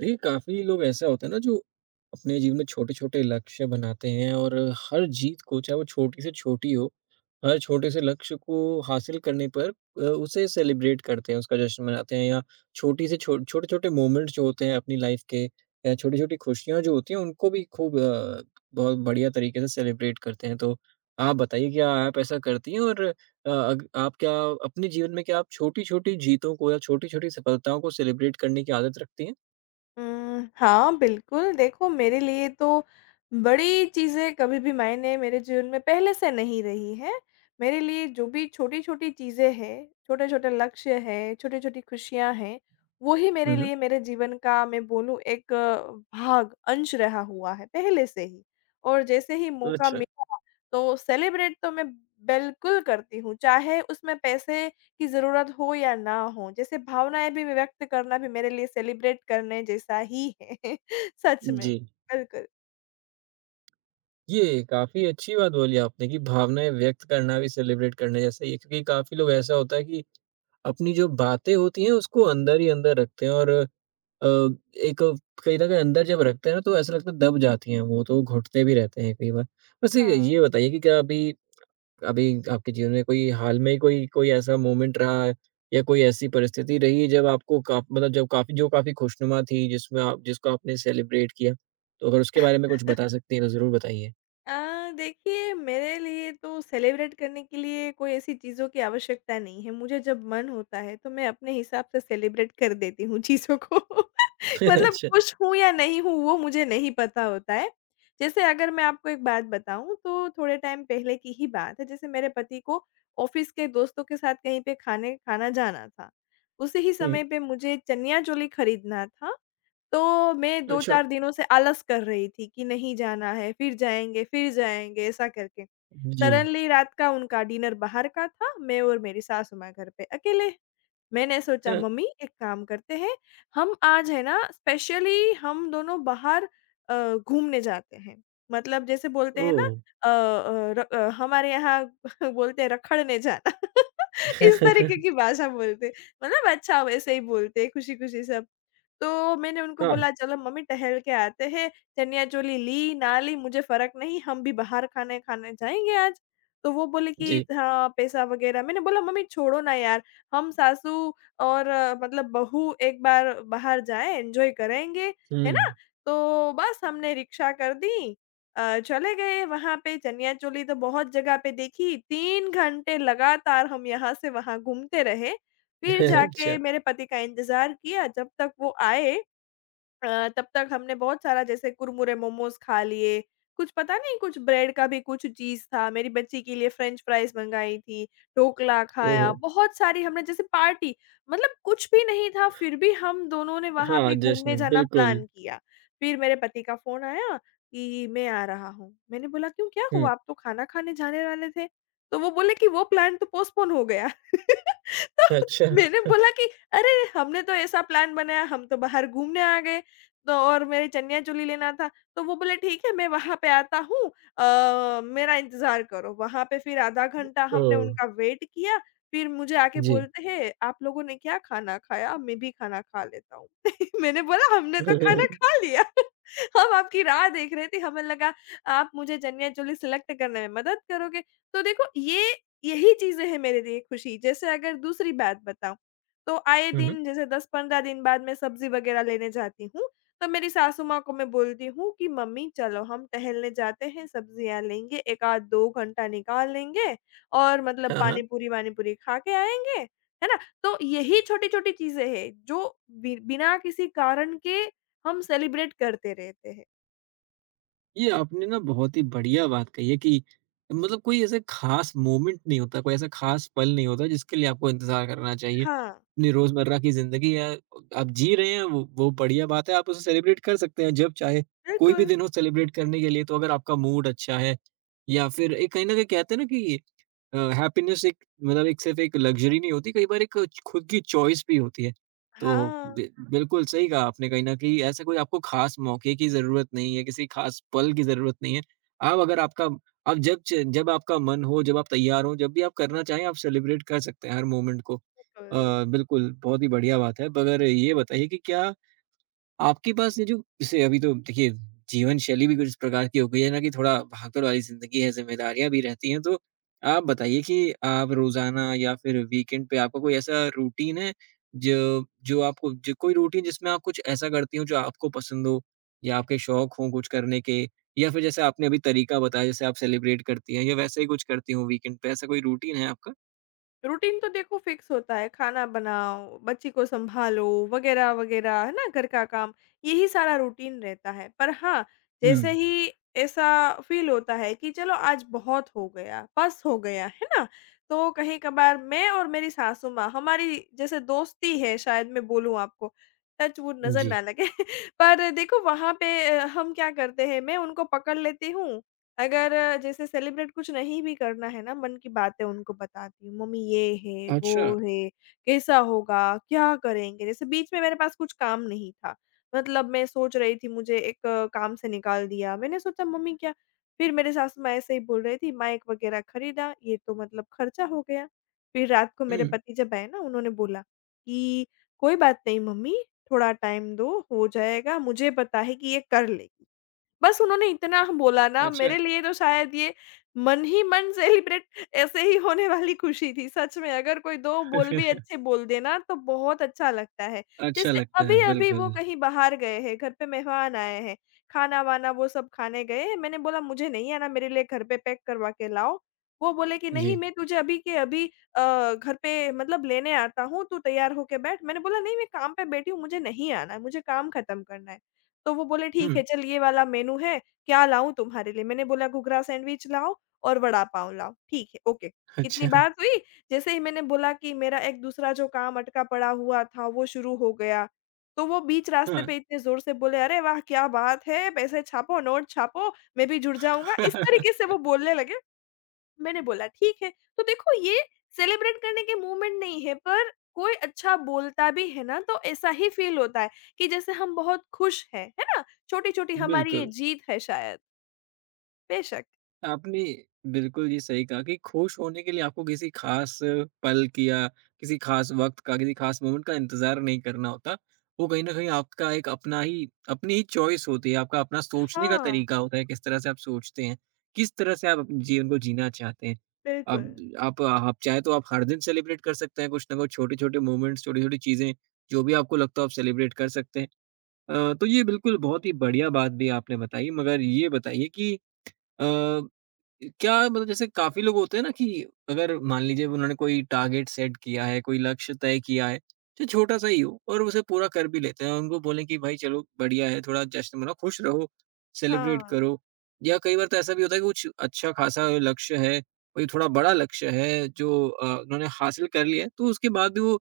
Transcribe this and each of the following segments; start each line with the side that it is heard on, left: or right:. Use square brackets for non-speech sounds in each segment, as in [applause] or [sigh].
right: देखिए, काफ़ी लोग ऐसा होता है ना जो अपने जीवन में छोटे-छोटे लक्ष्य बनाते हैं और हर जीत को चाहे वो छोटी से छोटी हो, हर छोटे से लक्ष्य को हासिल करने पर उसे सेलिब्रेट करते हैं, उसका जश्न मनाते हैं या छोटी से छो छोटे-छोटे मोमेंट्स जो होते हैं अपनी लाइफ़ के या छोटी-छोटी खुशियाँ जो होती हैं उनको भी खूब बहुत बढ़िया तरीके से सेलिब्रेट करते हैं। तो आप बताइए क्या आप ऐसा करती हैं और अग आप क्या अपने जीवन में क्या आप छोटी-छोटी जीतों को या छोटी-छोटी सफलताओं को सेलिब्रेट करने की आदत रखती हैं?
left: हाँ, बिल्कुल। देखो मेरे लिए तो बड़ी चीज़ें कभी भी मायने मेरे जीवन में पहले से नहीं रही हैं। मेरे लिए जो भी छोटी-छोटी चीज़ें हैं, छोटे-छोटे लक्ष्य हैं, छोटी-छोटी खुशियाँ हैं, वो ही मेरे
right: हुँ, हुँ।
left: लिए मेरे जीवन का मैं बोलूँ एक भाग, अंश रहा हुआ है पहले से ही। और जैसे ही मौका
right: अच्छा,
left: मिला तो सेलिब्रेट तो मैं बिल्कुल करती हूँ। चाहे उसमें पैसे की ज़रूरत हो या ना हो, जैसे भावनाएँ भी व्यक्त करना भी मेरे लिए सेलिब्रेट करने जैसा ही है [laughs] सच में,
right: जी।
left: बिल्कुल।
right: ये काफ़ी अच्छी बात बोली आपने कि भावनाएँ व्यक्त करना भी सेलिब्रेट करने जैसा ही है क्योंकि काफ़ी लोग ऐसा होता है कि अपनी जो बातें होती हैं उसको अंदर ही अंदर रखते हैं और एक कहीं न कहीं अंदर जब रखते हैं ना तो ऐसा लगता है दब जाती हैं वो, तो घुटते भी रहते हैं कई बार। वैसे
left: हाँ।
right: ये बताइए कि क्या अभी अभी आपके जीवन में कोई हाल में कोई कोई ऐसा मोमेंट रहा है या कोई ऐसी परिस्थिति रही है जब आपको का मतलब जब काफ़ी खुशनुमा थी जिसमें आप जिसको आपने सेलिब्रेट किया? तो अगर उसके बारे में कुछ बता सकती हैं तो ज़रूर बताइए?
left: देखिए मेरे लिए तो सेलिब्रेट करने के लिए कोई ऐसी चीज़ों की आवश्यकता नहीं है। मुझे जब मन होता है तो मैं अपने हिसाब से सेलिब्रेट कर देती हूँ चीज़ों को। [laughs]
right: [laughs]
left: मतलब
right: अच्छा।
left: खुश हूँ या नहीं हूँ वो मुझे नहीं पता होता है। जैसे अगर मैं आपको एक बात बताऊँ तो थोड़े टाइम पहले की ही बात है। जैसे मेरे पति को ऑफ़िस के दोस्तों के साथ कहीं पे खाने खाना जाना था। उसी ही
right: हुँ।
left: समय पे मुझे चनिया चोली खरीदना था तो मैं
right: अच्छा।
left: 2-4 दिनों से आलस कर रही थी कि नहीं जाना है, फिर जाएँगे ऐसा करके।
right: जी।
left: सडनली रात का उनका डिनर बाहर का था, मैं और मेरी सासू माँ घर पे अकेले। मैंने सोचा
right: हाँ।
left: मम्मी एक काम करते हैं, हम आज है ना स्पेशली हम दोनों बाहर अ, घूमने जाते हैं। मतलब जैसे बोलते हैं ना
right: ओह!
left: हमारे यहाँ [laughs] बोलते हैं रखड़ने जाना। [laughs] इस तरीके
right: [laughs]
left: की भाषा बोलते हैं, मतलब अच्छा वैसे ही बोलते हैं खुशी-खुशी सब। तो मैंने उनको
right: हाँ,
left: बोला चलो मम्मी टहल के आते हैं, चनिया-चोली ली ना ली मुझे फ़र्क नहीं, हम भी बाहर खाने खाने जाएँगे आज। तो वो बोले कि
right: जी।
left: हाँ, पैसा वगैरह मैंने बोला मम्मी छोड़ो ना यार हम सासू और मतलब बहू एक बार बाहर जाएँ, एन्जॉय करेंगे, है ना?
right: हुँ।
left: तो बस हमने रिक्शा कर दी चले गए वहाँ पे चनिया चोली तो बहुत जगह पे देखी, 3 घंटे लगातार हम यहाँ से वहाँ घूमते रहे।
right: [laughs]
left: फिर जाके
right: अच्छा।
left: मेरे पति का इंतज़ार किया जब तक वो आए तब तक हमने बहुत सारा जैसे कुरमुरे मोमोज़ खा लिए, कुछ पता नहीं कुछ ब्रेड का भी कुछ चीज़ था, मेरी बच्ची के लिए फ्रेंच फ्राइज़ मँगाई थी, ढोकला
right: ओह!
left: खाया, बहुत सारी हमने जैसे पार्टी मतलब कुछ भी नहीं था फिर भी हम दोनों ने वहाँ
right: हाँ,
left: पे घूमने
right: जश्न
left: जाना
right: बिल्कुल।
left: प्लान किया। फिर मेरे पति का फ़ोन आया कि मैं आ रहा हूँ। मैंने बोला क्यों क्या हुआ?
right: हुँ।
left: आप तो खाना खाने जाने वाले थे। तो वो बोले कि वो प्लान तो पोस्टपोन हो गया। [laughs] तो
right: अच्छा।
left: मैंने बोला कि अरे! हमने तो ऐसा प्लान बनाया, हम तो बाहर घूमने आ गए। तो और मेरे चनिया-चोली लेना था, तो वो बोले ठीक है मैं वहाँ पे आता हूँ मेरा इंतज़ार करो। वहाँ पे फिर आधा घंटा हमने
right: ओह!
left: उनका वेट किया, फिर मुझे आके
right: जी।
left: बोलते हैं, "आप लोगों ने क्या खाना खाया? मैं भी खाना खा लेता हूँ।" [laughs] मैंने बोला हमने तो खाना खा
right: [laughs]
left: लिया। [laughs] हम आपकी राह देख रहे थे, हमें लगा आप मुझे चनिया-चोली सेलेक्ट करने में मदद करोगे। तो देखो ये यही चीज़ें हैं मेरे लिए खुशी। जैसे अगर दूसरी बात बताऊँ, तो आए
right: हुँ, हुँ।
left: दिन जैसे 10-15 दिन बाद मैं सब्ज़ी वग़ैरह लेने जाती हूँ। तो मेरी सासू माँ को मैं बोलती हूँ कि मम्मी चलो हम टहलने जाते हैं, सब्जियाँ लेंगे, 1 आध 2 घंटा निकाल लेंगे और मतलब
right: हाँ, हाँ।
left: पानी-पूरी वानी-पूरी खा के आएँगे, है ना? तो यही छोटी-छोटी चीज़ें हैं जो बि बिना किसी कारण के हम सेलिब्रेट करते रहते हैं।
right: ये आपने ना बहुत ही बढ़िया बात कही है कि मतलब कोई ऐसे खास मोमेंट नहीं होता, कोई ऐसा खास पल नहीं होता जिसके लिए आपको इंतज़ार करना चाहिए।
left: हाँ,
right: अपनी रोज़मर्रा की ज़िंदगी है, आप जी रहे हैं वो बढ़िया बात है, आप उसे सेलिब्रेट कर सकते हैं जब चाहे, कोई भी
left: बिल्कुल।
right: दिन हो सेलिब्रेट करने के लिए। तो अगर आपका मूड अच्छा है या फिर एक कहीं न कहीं कहते हैं ना कि हैप्पीनेस एक मतलब एक सिर्फ़ एक लग्ज़री नहीं होती, कई बार एक खुद की चॉइस भी होती है। तो
left: हाँ,
right: बि बिल्कुल सही कहा आपने कहीं न कहीं ऐसे कोई आपको ख़ास मौके की ज़रूरत नहीं है, किसी ख़ास पल की ज़रूरत नहीं है। आप अगर आपका आप जब च जब आपका मन हो, जब आप तैयार हों, जब भी आप करना चाहें आप सेलिब्रेट कर सकते हैं हर मोमेंट को।
left: बिल्कुल।
right: बिल्कुल बहुत ही बढ़िया बात है। मगर ये बताइए कि क्या आपके पास ये जो जैसे अभी तो देखिए जीवन शैली भी कुछ इस प्रकार की हो गई है ना कि थोड़ा भागदौड़ वाली जिंदगी है, ज़िम्मेदारियाँ भी रहती हैं, तो आप बताइए कि आप रोज़ाना या फिर वीकेंड पे आपका कोई ऐसा रूटीन है जो जो आपको जो कोई रूटीन जिसमें आप कुछ ऐसा करती हो जो आपको पसंद हो या आपके शौक हो कुछ करने के या फिर जैसे आपने अभी तरीका बताया जैसे आप सेलिब्रेट करती हैं या वैसे ही कुछ करती हो वीकेंड पे, ऐसा कोई रूटीन है आपका?
left: रूटीन तो देखो फिक्स होता है, खाना बनाओ, बच्ची को सँभालो वग़ैरह, वग़ैरह, है ना? घर का काम, यही सारा रूटीन रहता है। पर हाँ,
right: हुँ,
left: जैसे ही ऐसा फ़ील होता है कि चलो आज बहुत हो गया, बस हो गया, है ना? तो कहीं-कभार मैं और मेरी सासू माँ, हमारी जैसे दोस्ती है शायद मैं बोलूँ आपको, टच वुड नज़र
right: जी।
left: ना लगे [laughs] पर देखो वहाँ पे हम क्या करते हैं, मैं उनको पकड़ लेती हूँ अगर जैसे सेलिब्रेट कुछ नहीं भी करना है ना, मन की बातें उनको बताती हूँ, मम्मी ये है, वो
right: अच्छा।
left: है, कैसा होगा, क्या करेंगे? जैसे बीच में मेरे पास कुछ काम नहीं था, मतलब मैं सोच रही थी मुझे एक काम से निकाल दिया। मैंने सोचा मम्मी क्या फिर मेरे सासू माँ ऐसे ही बोल रही थी, माइक वगैरह खरीदा, ये तो मतलब खर्चा हो गया। फिर रात को मेरे
right: हुँ,
left: पति जब आए ना, उन्होंने बोला कि, "कोई बात नहीं मम्मी, थोड़ा टाइम दो, हो जाएगा, मुझे पता है कि ये कर लेगी।" बस उन्होंने इतना बोला ना,
right: अच्छा।
left: मेरे लिए तो शायद ये मन ही मन सेलिब्रेट ऐसे ही होने वाली खुशी थी, सच में अगर कोई 2 बोल भी
right: [laughs]
left: अच्छे बोल दे ना, तो बहुत अच्छा लगता है।
right: अच्छा
left: जैसे
right: लगता है,
left: अभी-अभी वो
right: बिल्कुल।
left: कहीं बाहर गए हैं, घर पे मेहमान आए हैं, खाना-वाना वो सब खाने गए हैं, मैंने बोला मुझे नहीं आना, मेरे लिए घर पे पैक करवा के लाओ। वो बोले कि नहीं
right: जी।
left: मैं तुझे अभी के अभी घर पे मतलब लेने आता हूँ, तू तैयार होके बैठ। मैंने बोला नहीं मैं काम पे बैठी हूँ, मुझे नहीं आना है, मुझे काम खत्म करना है। तो वो बोले, "ठीक है,
right: हुँ।
left: चल ये वाला मेनू है, क्या लाऊँ तुम्हारे लिए?" मैंने बोला, "घुघरा सैंडविच लाओ और वड़ा-पाव लाओ।" "ठीक है, ओके।" इतनी
right: अच्छा,
left: बात हुई, जैसे ही मैंने बोला कि मेरा एक दूसरा जो काम अटका पड़ा हुआ था, वो शुरू हो गया। तो वो बीच रास्ते
right: हाँ।
left: पे इतने ज़ोर से बोले, "अरे वाह! क्या बात है, पैसे छापो, नोट छापो, मैं भी जुड़ जाऊँगा।" इस तरीके से
right: [laughs]
left: वो बोलने लगे। मैंने बोला, "ठीक है।" तो देखो ये सेलिब्रेट करने के मूवमेंट नहीं है, पर कोई अच्छा बोलता भी है ना तो ऐसा ही फ़ील होता है कि जैसे हम बहुत खुश हैं, है ना? छोटी-छोटी हमारी ये
right: बिल्कुल,
left: जीत है शायद, बेशक।
right: आपने बिल्कुल ये सही कहा कि खुश होने के लिए आपको किसी खास पल की या किसी खास वक़्त का, किसी खास मोमेंट का इंतज़ार नहीं करना होता। वो कहीं न कहीं आपका एक अपना ही अपनी ही चॉइस होती है, आपका अपना सोचने का
left: हाँ।
right: तरीका होता है, किस तरह से आप सोचते हैं, किस तरह से आप अपने जीवन को जीना चाहते हैं।
left: बिल्कुल।
right: अब आप चाहें तो आप हर दिन सेलिब्रेट कर सकते हैं कुछ ना कुछ छोटे-छोटे मोमेंट्स, छोटी-छोटी चीज़ें, जो भी आपको लगता हो आप सेलिब्रेट कर सकते हैं। तो ये बिल्कुल बहुत ही बढ़िया बात भी आपने बताई मगर ये बताइए कि अ, क्या मतलब जैसे काफ़ी लोग होते हैं ना कि अगर मान लीजिए उन्होंने कोई टारगेट सेट किया है, कोई लक्ष्य तय किया है, चाहे छोटा-सा ही हो और उसे पूरा कर भी लेते हैं। उनको बोलें कि भाई चलो बढ़िया है, थोड़ा जश्न मनाओ, खुश रहो, सेलिब्रेट
left: हाँ।
right: करो। या कई बार तो ऐसा भी होता है कि कुछ अच्छा खासा लक्ष्य है, कोई थोड़ा बड़ा लक्ष्य है जो उन्होंने हासिल कर लिया है, तो उसके बाद भी वो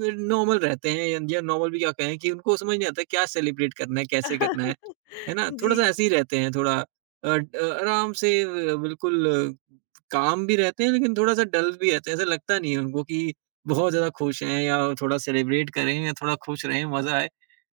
right: न नॉर्मल रहते हैं या नॉर्मल भी क्या कहें कि उनको समझ नहीं आता क्या सेलिब्रेट करना है, कैसे करना
left: [laughs]
right: है ना?
left: जी,
right: थोड़ा-सा ऐसे ही रहते हैं थोड़ा ड आराम से बिल्कुल काम भी रहते हैं, लेकिन थोड़ा-सा डल भी रहते हैं। ऐसा लगता नहीं है उनको कि बहुत ज़्यादा खुश हैं या थोड़ा सेलिब्रेट करें या थोड़ा खुश रहें, मज़ा आए।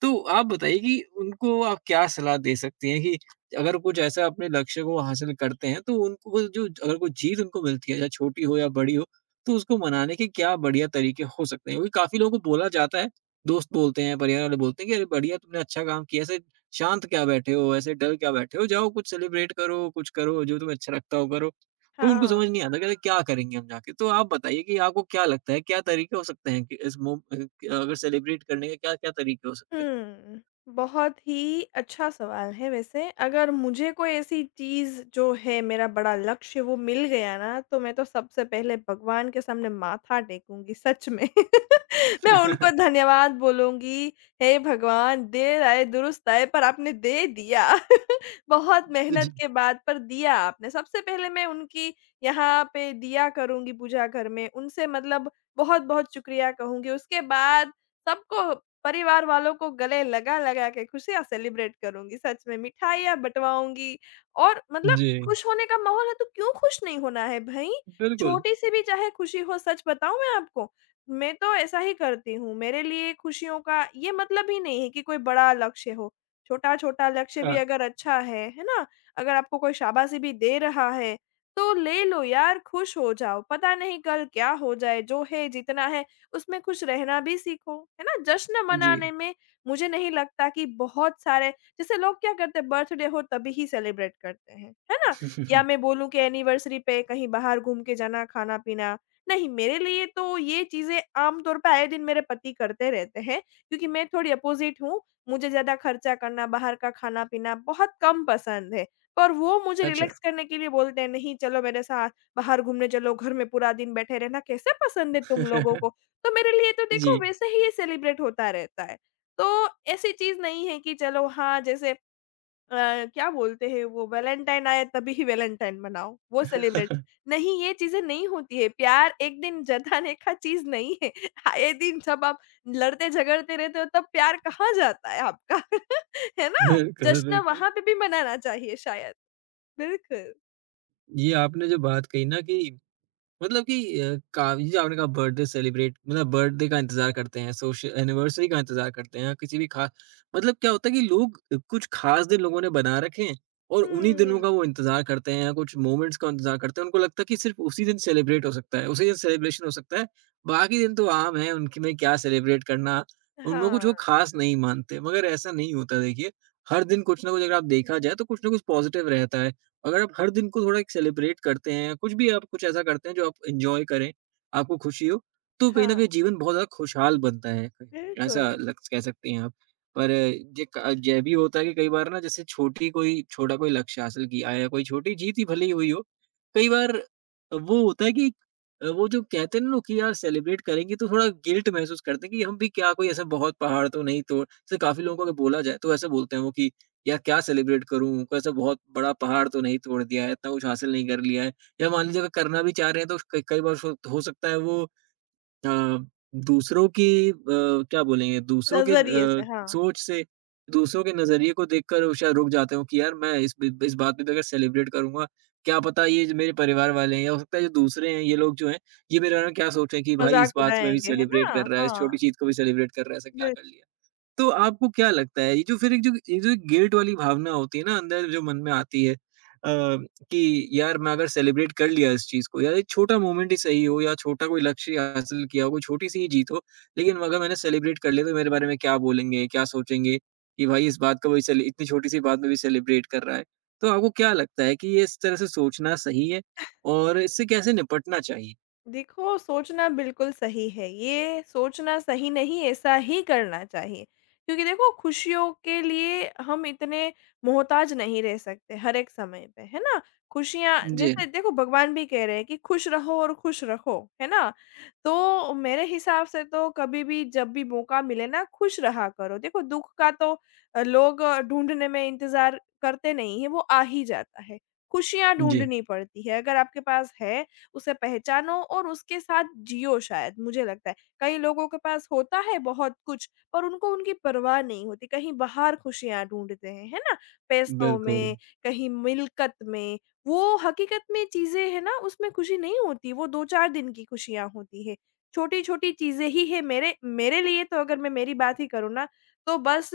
right: तो आप बताइए कि उनको आप क्या सलाह दे सकती हैं कि अगर कुछ ऐसा अपने लक्ष्य को हासिल करते हैं, तो उनको वो जो अगर कोई जीत उनको मिलती है, चाहे छोटी हो या बड़ी हो, तो उसको मनाने के क्या बढ़िया तरीके हो सकते हैं? क्योंकि काफ़ी लोगों को बोला जाता है, दोस्त बोलते हैं, परिवार वाले बोलते हैं कि, "अरे! बढ़िया, तुमने अच्छा काम किया।" ऐसे शांत क्या बैठे हो, ऐसे डल क्या बैठे हो, जाओ कुछ सेलिब्रेट करो, कुछ करो, जो तुम्हें अच्छा लगता हो करो। तो उनको
left: हाँ।
right: समझ नहीं आता कहते क्या करेंगे हम जाके? तो आप बताइए कि आपको क्या लगता है, क्या तरीके हो सकते हैं कि अगर सेलिब्रेट करने के क्या-क्या तरीके हो सकते
left: हुँ। बहुत ही अच्छा सवाल है वैसे। अगर मुझे कोई ऐसी चीज़ जो है मेरा बड़ा लक्ष्य वो मिल गया ना, तो मैं तो सबसे पहले भगवान के सामने माथा टेकूँगी सच में। [laughs]
right: [laughs]
left: मैं उनको
right: हैं?
left: धन्यवाद बोलूँगी, हे भगवान देर आए दुरुस्त आए पर आपने दे दिया। [laughs] बहुत
right: जी,
left: मेहनत के बाद पर दिया आपने। सबसे पहले मैं उनकी यहाँ पे दिया करूँगी पूजा घर में, उनसे मतलब बहुत-बहुत शुक्रिया कहूँगी। उसके बाद सबको परिवार वालों को गले लगा-लगा के खुशियाँ सेलिब्रेट करूँगी, सच में मिठाइयाँ बँटवाऊँगी और मतलब
right: जी,
left: खुश होने का माहौल है तो क्यों खुश नहीं होना है भई?
right: बिल्कुल,
left: छोटी-सी भी चाहे खुशी हो सच बताऊँ मैं आपको, मैं तो ऐसा ही करती हूँ। मेरे लिए खुशियों का ये मतलब ही नहीं है कि कोई बड़ा लक्ष्य हो। छोटा-छोटा लक्ष्य
right: हाँ।
left: भी
right: हैं?
left: अगर अच्छा है ना? अगर आपको कोई शाबाशी भी दे रहा है, तो ले लो यार खुश हो जाओ। पता नहीं कल क्या हो जाए, जो है जितना है उसमें खुश रहना भी सीखो, है ना? जश्न
right: जी।
left: मनाने में मुझे नहीं लगता कि बहुत सारे जैसे लोग क्या करते हैं बर्थडे हो तभी ही सेलिब्रेट करते हैं, है ना? या मैं बोलूँ कि एनिवर्सरी पे कहीं बाहर घूम के जाना, खाना-पीना। नहीं, मेरे लिए तो ये चीज़ें आम तौर पे आए दिन मेरे पति करते रहते हैं क्योंकि मैं थोड़ी अपोज़िट हूँ। मुझे ज़्यादा खर्चा करना, बाहर का खाना-पीना बहुत कम पसंद है। पर वो मुझे
right: अच्छा।
left: रिलैक्स करने के लिए बोलते हैं, "नहीं, चलो मेरे साथ बाहर घूमने चलो, घर में पूरा दिन बैठे रहना कैसे पसंद है तुम लोगों को?
right: [laughs]
left: तो मेरे लिए तो देखो
right: जी।
left: वैसे ही ये सेलिब्रेट होता रहता है। तो ऐसी चीज़ नहीं है कि चलो हाँ, जैसे क्या बोलते हैं वो वैलेंटाइन आया तभी ही वैलेंटाइन मनाओ, वो सेलिब्रेट
right: [laughs]
left: नहीं ये चीज़ें नहीं होती है। प्यार एक दिन जताने का चीज़ नहीं है। [laughs] आए दिन जब आप लड़ते-झगड़ते रहते हो तब प्यार कहाँ जाता है आपका? [laughs] है ना?
right: बिल्कुल,
left: जश्न
right: बिल्कुल।
left: वहाँ पे भी मनाना चाहिए शायद। बिल्कुल।
right: ये आपने जो बात कही ना कि मतलब कि अ, का ये जो आपने कहा बर्थडे सेलिब्रेट मतलब बर्थडे का इंतज़ार करते हैं, सोश एनिवर्सरी का इंतज़ार करते हैं, किसी भी खा मतलब क्या होता है कि लोग कुछ ख़ास दिन लोगों ने बना रखे हैं और उन्हीं दिनों का
left: हुँ।
right: वो इंतज़ार करते हैं या कुछ मोमेंट्स का इंतज़ार करते हैं। उनको लगता है कि सिर्फ़ उसी दिन सेलिब्रेट हो सकता है, उसी दिन सेलिब्रेशन हो सकता है, बाकी दिन तो आम है, उनकी में क्या सेलिब्रेट करना, उनमें कुछ वो
left: हाँ,
right: ख़ास नहीं मानते। मगर ऐसा नहीं होता देखिए, हर दिन कुछ ना कुछ अगर आप देखा जाए तो कुछ ना कुछ पॉज़िटिव रहता है। अगर आप हर दिन को थोड़ा एक सेलिब्रेट करते हैं, कुछ भी आप कुछ ऐसा करते हैं जो आप एन्जॉय करें, आपको खुशी हो, तो कहीं न
left: हाँ,
right: कहीं जीवन बहुत ज़्यादा खुशहाल बनता है। कहीं- ऐसा
left: बिल्कुल।
right: लग कह सकती हैं आप। पर ये भी होता है कि कई बार ना जैसे छोटी कोई छोटा कोई लक्ष्य हासिल किया है, कोई छोटी जीत ही भले ही हुई हो, कई बार वो होता है कि वो जो कहते हैं ना लोग कि यार सेलिब्रेट करेंगे तो थोड़ा गिल्ट महसूस करते हैं कि हम भी क्या कोई ऐसा बहुत पहाड़ तो नहीं तोड़ जैसे काफ़ी लोगों को अगर बोला जाए तो ऐसा बोलते हैं वो कि या क्या सेलिब्रेट करूँ? कोई ऐसा बहुत बड़ा पहाड़ तो नहीं तोड़ दिया है, इतना कुछ हासिल नहीं कर लिया है। या मान लीजिए अगर करना भी चाह रहे हैं तो कई कई बार सो हो सकता है वो अ, दूसरों की क्या बोलेंगे दूसरों के
left: नज़रिए से, हाँ।
right: सोच से दूसरों के नज़रिए को देखकर वो शायद रुक जाते हो कि यार मैं इस बात पे भी अगर सेलिब्रेट करूँगा, क्या पता ये जो मेरे परिवार वाले हैं या हो सकता है जो दूसरे हैं ये लोग जो हैं, ये मेरे बारे में क्या सोचें कि भाई इस
left: मज़ाक
right: बात में भी
left: उड़ाएँगे, है
right: सेलिब्रेट
left: ना?
right: कर रहा है, इस
left: हाँ,
right: छोटी चीज़ को भी सेलिब्रेट कर रहा है, ऐसा क्या
left: बिल
right: कर लिया। तो आपको क्या लगता है ये जो फिर एक जो ये जो गिल्ट वाली भावना होती है ना अंदर जो मन में आती है कि यार मैं अगर सेलिब्रेट कर लिया इस चीज को या एक छोटा मोमेंट ही सही हो या छोटा कोई लक्ष्य हासिल किया हो कोई छोटी सी ही जीत हो लेकिन अगर मैंने सेलिब्रेट कर लिया तो मेरे बारे में क्या बोलेंगे क्या सोचेंगे कि भाई इस बात का वही सेलि- इतनी छोटी सी बात में भी सेलिब्रेट कर रहा है तो आपको क्या लगता है कि ये इस तरह से सोचना सही है और इससे कैसे निपटना चाहिए
left: देखो, सोचना बिल्कुल सही है। ये सोचना सही नहीं, ऐसा ही करना चाहिए। क्योंकि देखो, खुशियों के लिए हम इतने मोहताज नहीं रह सकते हर एक समय पे, है ना? खुशियाँ
right: जी
left: जैसे देखो भगवान भी कह रहे हैं कि खुश रहो और खुश रखो, है ना? तो मेरे हिसाब से तो कभी भी जब भी मौका मिले ना, खुश रहा करो। देखो दुःख का तो लोग ढूँढने में इंतज़ार करते नहीं हैं, वो आ ही जाता है। खुशियाँ
right: जी
left: ढूँढनी पड़ती है, अगर आपके पास है उसे पहचानो और उसके साथ जियो शायद, मुझे लगता है। कई लोगों के पास होता है बहुत कुछ, पर उनको उनकी परवाह नहीं होती, कहीं बाहर खुशियाँ ढूँढते हैं, है ना? पैसों
right: बिल्कुल
left: में, कहीं मिल्कत में, वो हकीकत में चीज़ें हैं ना, उसमें खुशी नहीं होती, वो 2-4 दिन की खुशियाँ होती हैं। छोटी-छोटी चीज़ें ही हैं मेरे मेरे लिए तो अगर मैं मेरी बात ही करूँ ना, तो बस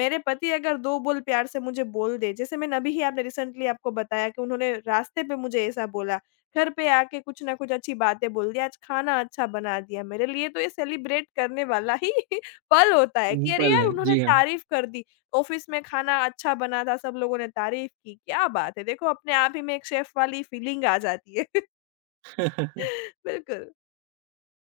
left: मेरे पति अगर 2 बोल प्यार से मुझे बोल दें, जैसे मैंने अभी ही आपने रिसेंटली आपको बताया कि उन्होंने रास्ते पे मुझे ऐसा बोला। घर पे आके कुछ ना कुछ अच्छी बातें बोल दी, आज खाना अच्छा बना दिया मेरे लिए तो ये सेलिब्रेट करने वाला ही [laughs] पल होता है कि अरे
right: पल
left: यार
right: है
left: उन्होंने
right: जी हाँ
left: तारीफ़ कर दी। ऑफ़िस में खाना अच्छा बना था, सब लोगों ने तारीफ़ की, क्या बात है! देखो अपने आप ही में एक शेफ़ वाली फीलिंग आ जाती है। [laughs]
right: [laughs]
left: बिल्कुल,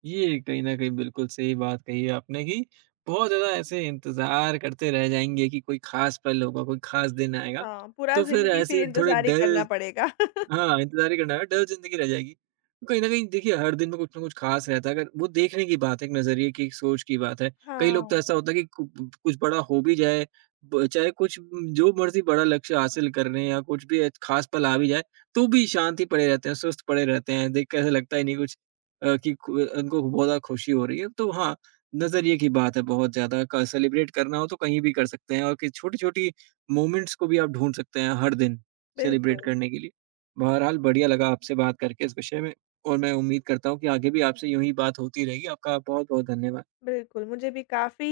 right: ये कहीं न कहीं बिल्कुल सही बात कही है आपने कि बहुत ज़्यादा ऐसे इंतज़ार करते रह जाएँगे कि कोई ख़ास पल होगा, कोई ख़ास दिन आएगा।
left: हाँ, पूरा
right: तो फिर
left: ज़िंदगी फिर
right: ऐसी [laughs] थोड़े
left: इंतज़ार ही करना
right: डल
left: पड़ेगा। [laughs]
right: हाँ, इंतज़ार ही करना है, डल ज़िंदगी रह जाएगी। तो कहीं न कहीं देखिए हर दिन में कुछ ना कुछ ख़ास रहता है, अगर वो देखने की बात है, एक नज़रिए की, एक सोच की बात है। कई लोग तो
left: हाँ,
right: ऐसा होता है कि कु कुछ बड़ा हो भी जाए, ब चाहे कुछ जो मर्ज़ी बड़ा लक्ष्य हासिल कर लें या कुछ भी एक ख़ास पल आ भी जाए, तो भी शांति पड़े रहते हैं, सुस्त पड़े रहते हैं, देख के ऐसा लगता ही नहीं कुछ कि कु उनको बहुत ज़्यादा खुशी हो रही है। तो हाँ, नज़रिए की बात है बहुत ज़्यादा क सेलिब्रेट करना हो तो कहीं भी कर सकते हैं और कि छोटी-छोटी मोमेंट्स को भी आप ढूँढ सकते हैं हर दिन सेलिब्रेट
left: बिल्कुल।
right: करने के लिए। बहरहाल बढ़िया लगा आपसे बात करके इस विषय में और मैं उम्मीद करता हूँ कि आगे भी आपसे यूँ ही बात होती रहेगी। आपका बहुत-बहुत धन्यवाद।
left: बिल्कुल, मुझे भी काफ़ी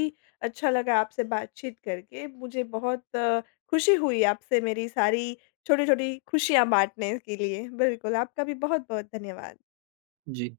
left: अच्छा लगा आपसे बातचीत करके। मुझे बहुत खुशी हुई आपसे मेरी सारी छोटी-छोटी खुशियाँ बाँटने के लिए। बिल्कुल, आपका भी बहुत-बहुत धन्यवाद।
right: जी।